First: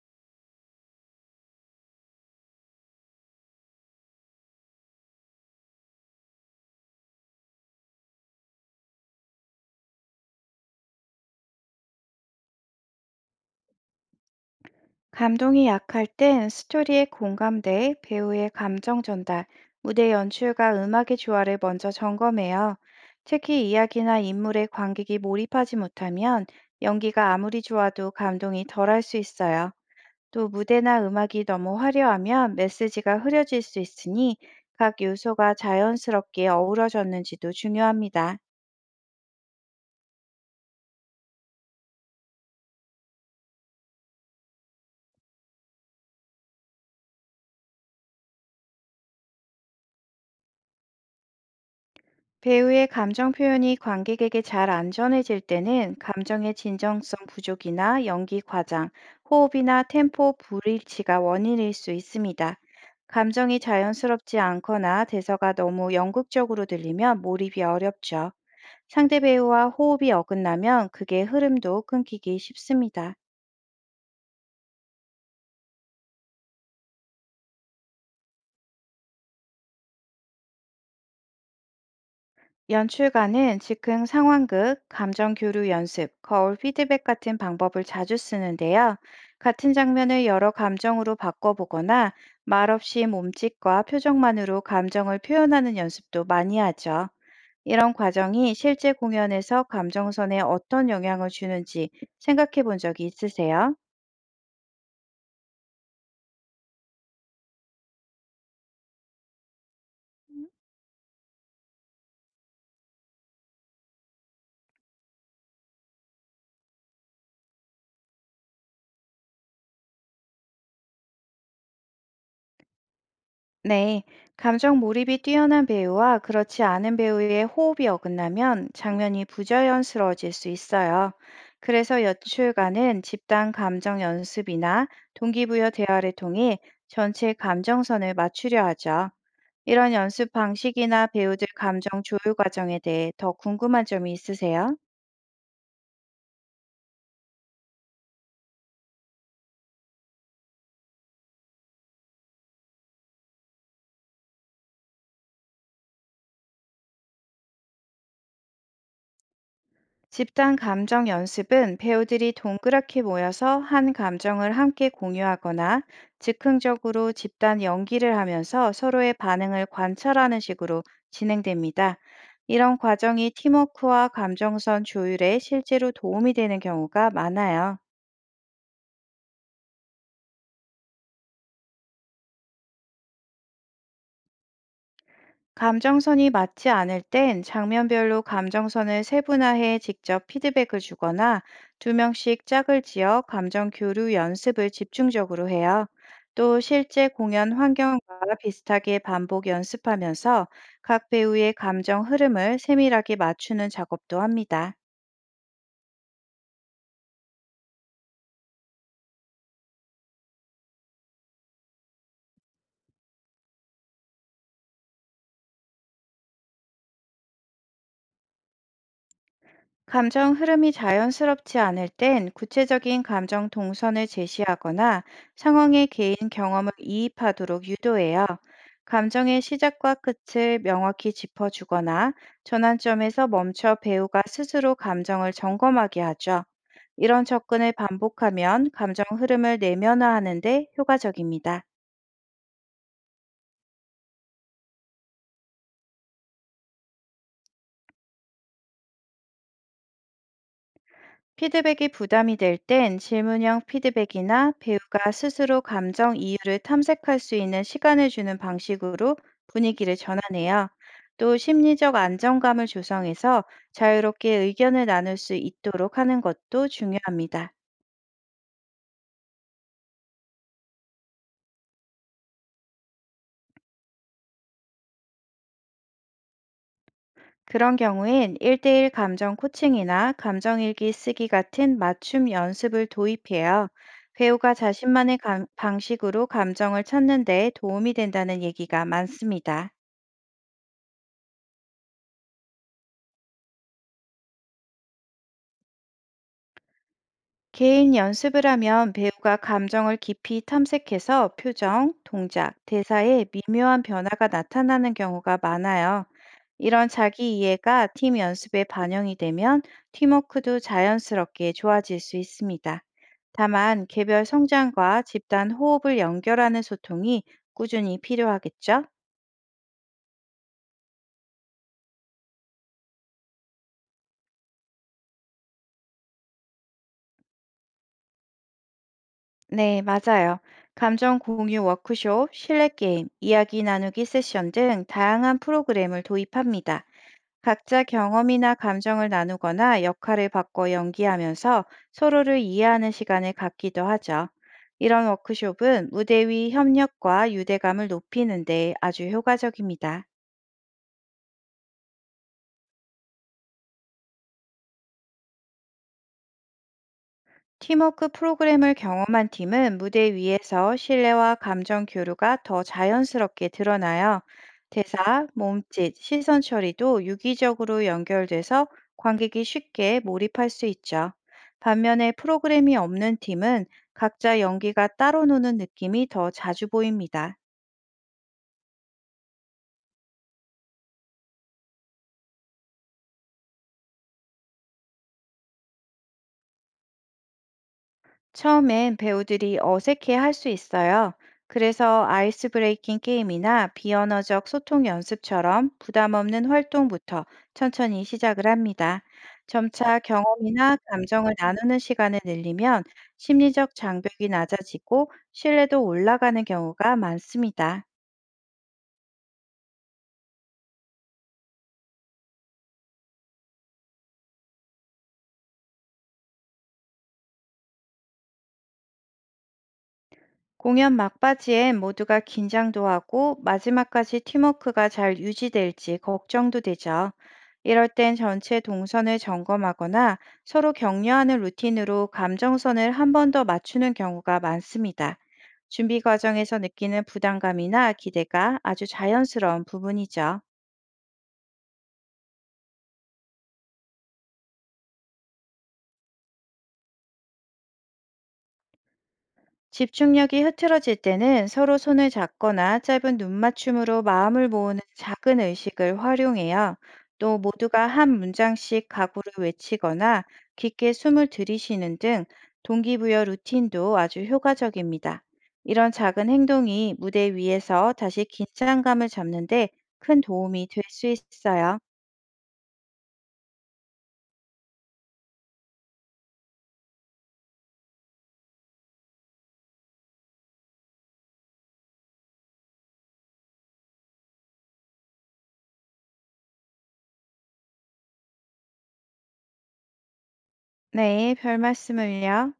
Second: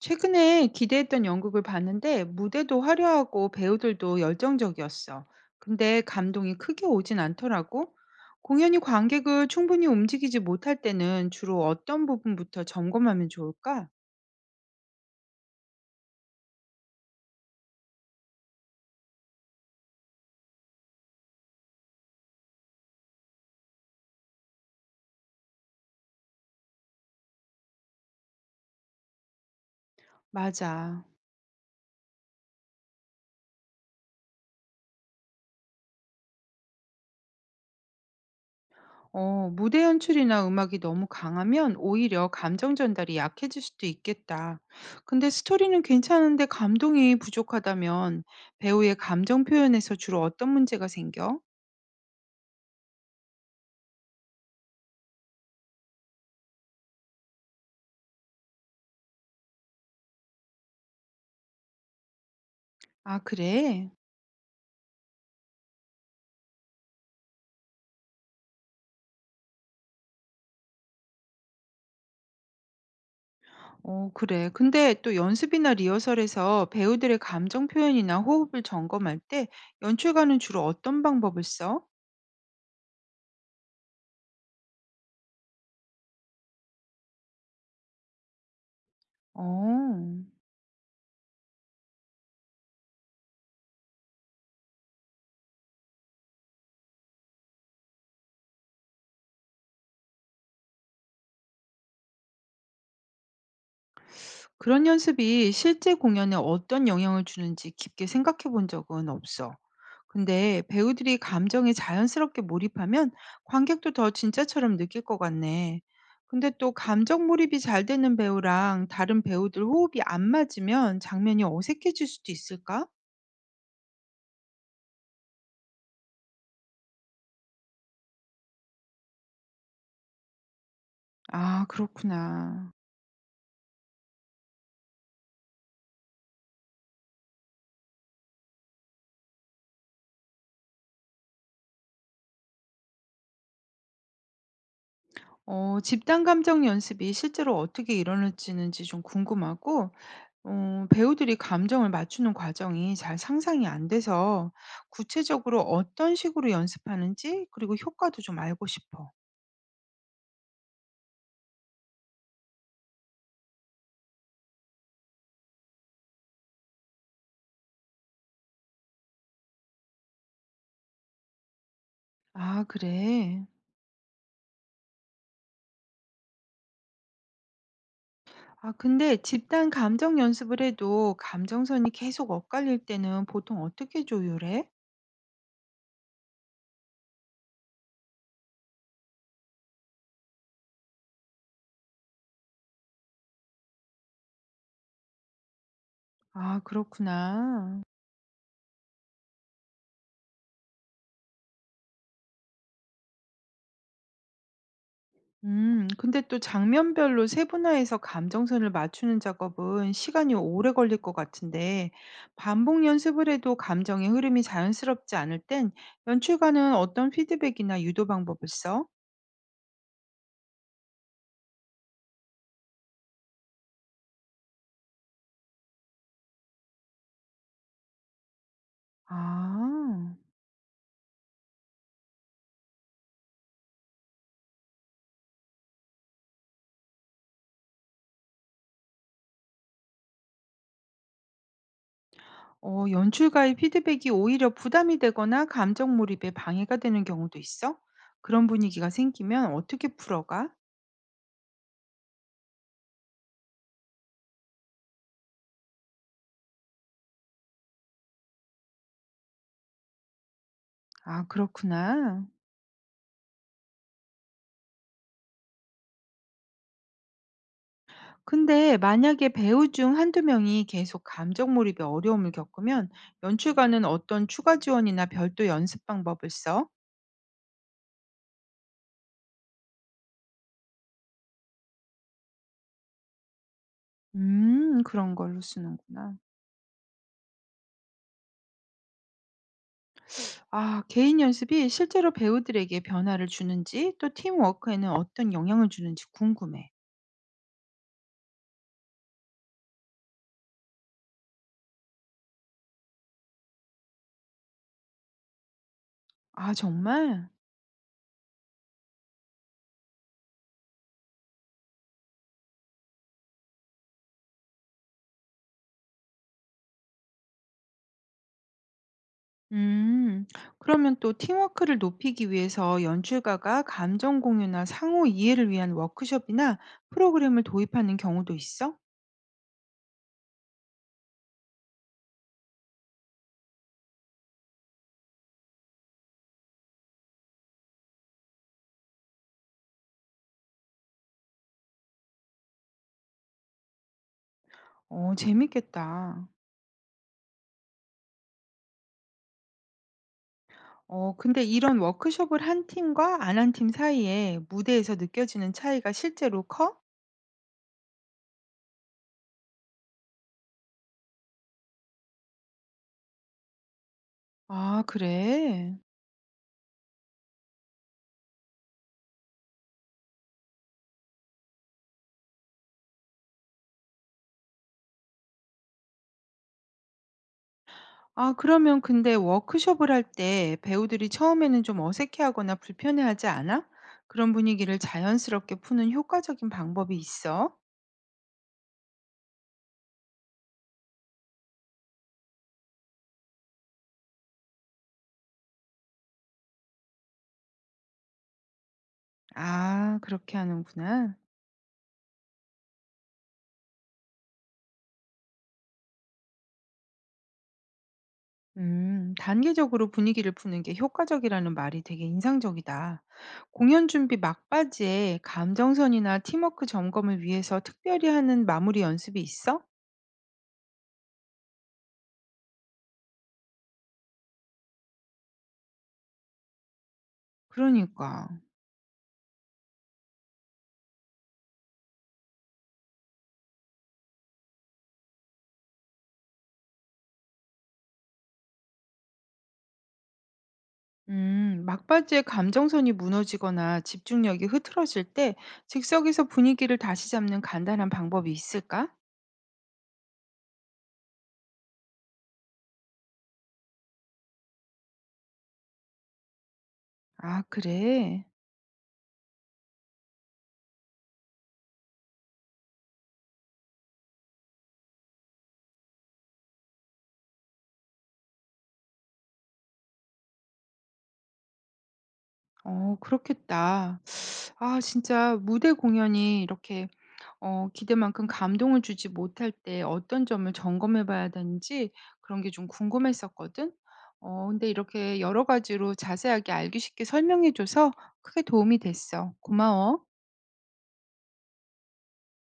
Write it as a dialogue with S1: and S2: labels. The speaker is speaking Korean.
S1: 최근에 기대했던 연극을 봤는데 무대도 화려하고 배우들도 열정적이었어. 근데 감동이 크게 오진 않더라고. 공연이 관객을 충분히 움직이지 못할 때는 주로 어떤 부분부터 점검하면 좋을까?
S2: 감동이 약할 땐 스토리에 공감대, 배우의 감정 전달, 무대 연출과 음악의 조화를 먼저 점검해요. 특히 이야기나 인물의 관객이 몰입하지 못하면 연기가 아무리 좋아도 감동이 덜할 수 있어요. 또 무대나
S1: 맞아.
S2: 음악이 너무 화려하면 메시지가 흐려질 수 있으니 각 요소가 자연스럽게 어우러졌는지도 중요합니다.
S1: 무대 연출이나 음악이 너무 강하면 오히려 감정 전달이 약해질 수도 있겠다. 근데 스토리는 괜찮은데 감동이 부족하다면 배우의 감정 표현에서 주로 어떤 문제가 생겨?
S2: 배우의 감정 표현이 관객에게 잘 안 전해질 때는 감정의 진정성 부족이나 연기 과장, 호흡이나 템포 불일치가 원인일 수 있습니다.
S1: 아,
S2: 감정이
S1: 그래?
S2: 자연스럽지 않거나 대사가 너무 연극적으로 들리면 몰입이 어렵죠. 상대 배우와 호흡이 어긋나면 극의 흐름도 끊기기 쉽습니다.
S1: 어, 그래. 근데 또 연습이나 리허설에서 배우들의 감정 표현이나 호흡을 점검할 때 연출가는 주로 어떤 방법을 써?
S2: 연출가는 즉흥 상황극, 감정 교류 연습, 거울 피드백 같은 방법을 자주 쓰는데요. 같은
S1: 어,
S2: 장면을 여러 감정으로 바꿔보거나 말없이 몸짓과 표정만으로 감정을 표현하는 연습도 많이 하죠. 이런 과정이 실제 공연에서 감정선에 어떤 영향을 주는지 생각해 본 적이 있으세요?
S1: 그런 연습이 실제 공연에 어떤 영향을 주는지 깊게 생각해 본 적은 없어. 근데 배우들이 감정에 자연스럽게 몰입하면 관객도 더 진짜처럼 느낄 것 같네. 근데 또 감정 몰입이 잘 되는 배우랑 다른 배우들 호흡이 안 맞으면 장면이 어색해질 수도 있을까?
S2: 네, 감정 몰입이 뛰어난 배우와 그렇지 않은 배우의 호흡이 어긋나면 장면이 부자연스러워질 수 있어요.
S1: 아,
S2: 그래서
S1: 그렇구나.
S2: 연출가는 집단 감정 연습이나 동기부여 대화를 통해 전체 감정선을 맞추려 하죠. 이런 연습 방식이나 배우들 감정 조율 과정에 대해 더 궁금한 점이 있으세요?
S1: 집단 감정 연습이 실제로 어떻게 일어나지는지 좀 궁금하고 배우들이 감정을 맞추는 과정이 잘 상상이 안 돼서 구체적으로 어떤 식으로 연습하는지 그리고 효과도 좀 알고 싶어.
S2: 집단 감정 연습은 배우들이 동그랗게 모여서 한 감정을 함께 공유하거나 즉흥적으로 집단 연기를 하면서 서로의 반응을 관찰하는 식으로 진행됩니다.
S1: 아
S2: 이런 과정이
S1: 그래.
S2: 팀워크와 감정선 조율에 실제로 도움이 되는 경우가 많아요.
S1: 아 근데 집단 감정 연습을 해도 감정선이 계속 엇갈릴 때는 보통 어떻게 조율해?
S2: 감정선이 맞지 않을 땐 장면별로 감정선을 세분화해 직접 피드백을 주거나 두 명씩 짝을 지어 감정 교류 연습을 집중적으로 해요. 또
S1: 아
S2: 실제 공연
S1: 그렇구나.
S2: 환경과 비슷하게 반복 연습하면서 각 배우의 감정 흐름을 세밀하게 맞추는 작업도 합니다.
S1: 근데 또 장면별로 세분화해서 감정선을 맞추는 작업은 시간이 오래 걸릴 것 같은데, 반복 연습을 해도 감정의 흐름이 자연스럽지 않을 땐 연출가는 어떤 피드백이나 유도 방법을 써?
S2: 감정 흐름이 자연스럽지 않을 땐 구체적인 감정 동선을 제시하거나 상황의 개인 경험을 이입하도록 유도해요. 감정의 시작과
S1: 아,
S2: 끝을 명확히 짚어주거나 전환점에서 멈춰 배우가 스스로 감정을 점검하게 하죠. 이런 접근을 반복하면 감정 흐름을 내면화하는 데 효과적입니다.
S1: 연출가의 피드백이 오히려 부담이 되거나 감정 몰입에 방해가 되는 경우도 있어? 그런 분위기가 생기면 어떻게 풀어가?
S2: 피드백이 부담이 될 땐 질문형 피드백이나 배우가 스스로 감정 이유를 탐색할 수 있는 시간을 주는 방식으로 분위기를 전환해요.
S1: 아,
S2: 또 심리적
S1: 그렇구나.
S2: 안정감을 조성해서 자유롭게 의견을 나눌 수 있도록 하는 것도 중요합니다.
S1: 근데 만약에 배우 중 한두 명이 계속 감정 몰입에 어려움을 겪으면 연출가는 어떤 추가 지원이나 별도 연습 방법을 써?
S2: 그런 경우엔 1대1 감정 코칭이나 감정일기 쓰기 같은 맞춤 연습을 도입해요. 배우가
S1: 그런
S2: 자신만의
S1: 걸로
S2: 감-
S1: 쓰는구나.
S2: 방식으로 감정을 찾는 데 도움이 된다는 얘기가 많습니다.
S1: 아, 개인 연습이 실제로 배우들에게 변화를 주는지 또 팀워크에는 어떤 영향을 주는지 궁금해.
S2: 개인 연습을 하면 배우가 감정을 깊이 탐색해서 표정, 동작, 대사에 미묘한 변화가 나타나는 경우가 많아요.
S1: 아,
S2: 이런
S1: 정말?
S2: 자기 이해가 팀 연습에 반영이 되면 팀워크도 자연스럽게 좋아질 수 있습니다. 다만 개별 성장과 집단 호흡을 연결하는 소통이 꾸준히 필요하겠죠?
S1: 음, 그러면 또 팀워크를 높이기 위해서 연출가가 감정 공유나 상호 이해를 위한 워크숍이나 프로그램을 도입하는 경우도 있어?
S2: 네, 맞아요. 감정 공유 워크숍, 실내 게임, 이야기 나누기 세션 등 다양한 프로그램을 도입합니다. 각자 경험이나 감정을 나누거나 역할을 바꿔 연기하면서 서로를 이해하는 시간을 갖기도 하죠. 이런
S1: 어,
S2: 워크숍은
S1: 재밌겠다.
S2: 무대 위 협력과 유대감을 높이는 데 아주 효과적입니다.
S1: 어, 근데 이런 워크숍을 한 팀과 안 한 팀 사이에 무대에서 느껴지는 차이가 실제로 커?
S2: 팀워크 프로그램을 경험한 팀은 무대 위에서 신뢰와 감정 교류가 더 자연스럽게 드러나요.
S1: 아,
S2: 대사,
S1: 그래?
S2: 몸짓, 시선 처리도 유기적으로 연결돼서 관객이 쉽게 몰입할 수 있죠. 반면에 프로그램이 없는 팀은 각자 연기가 따로 노는 느낌이 더 자주 보입니다.
S1: 아, 그러면 근데 워크숍을 할 때 배우들이 처음에는 좀 어색해하거나 불편해하지 않아? 그런 분위기를 자연스럽게 푸는 효과적인 방법이 있어?
S2: 처음엔 배우들이 어색해 할 수 있어요. 그래서 아이스 브레이킹 게임이나 비언어적 소통 연습처럼 부담 없는 활동부터 천천히 시작을 합니다.
S1: 아,
S2: 점차
S1: 그렇게
S2: 경험이나
S1: 하는구나.
S2: 감정을 나누는 시간을 늘리면 심리적 장벽이 낮아지고 신뢰도 올라가는 경우가 많습니다.
S1: 단계적으로 분위기를 푸는 게 효과적이라는 말이 되게 인상적이다. 공연 준비 막바지에 감정선이나 팀워크 점검을 위해서 특별히 하는 마무리 연습이 있어?
S2: 공연 막바지엔 모두가 긴장도 하고 마지막까지 팀워크가 잘 유지될지 걱정도 되죠. 이럴 땐
S1: 그러니까.
S2: 전체 동선을 점검하거나 서로 격려하는 루틴으로 감정선을 한 번 더 맞추는 경우가 많습니다. 준비 과정에서 느끼는 부담감이나 기대가 아주 자연스러운 부분이죠.
S1: 막바지에 감정선이 무너지거나 집중력이 흐트러질 때 즉석에서 분위기를 다시 잡는 간단한 방법이 있을까?
S2: 집중력이 흐트러질 때는 서로 손을 잡거나 짧은 눈맞춤으로 마음을 모으는 작은 의식을 활용해요. 또
S1: 아,
S2: 모두가 한
S1: 그래.
S2: 문장씩 각오를 외치거나 깊게 숨을 들이쉬는 등 동기부여 루틴도 아주 효과적입니다. 이런 작은 행동이 무대 위에서 다시 긴장감을 잡는데 큰 도움이 될 수 있어요.
S1: 어, 그렇겠다. 아, 진짜 무대 공연이 이렇게 기대만큼 감동을 주지 못할 때 어떤 점을 점검해 봐야 되는지 그런 게 좀 궁금했었거든. 어 근데 이렇게 여러 가지로 자세하게 알기 쉽게 설명해 줘서 크게 도움이 됐어. 고마워.
S2: 네, 별 말씀을요.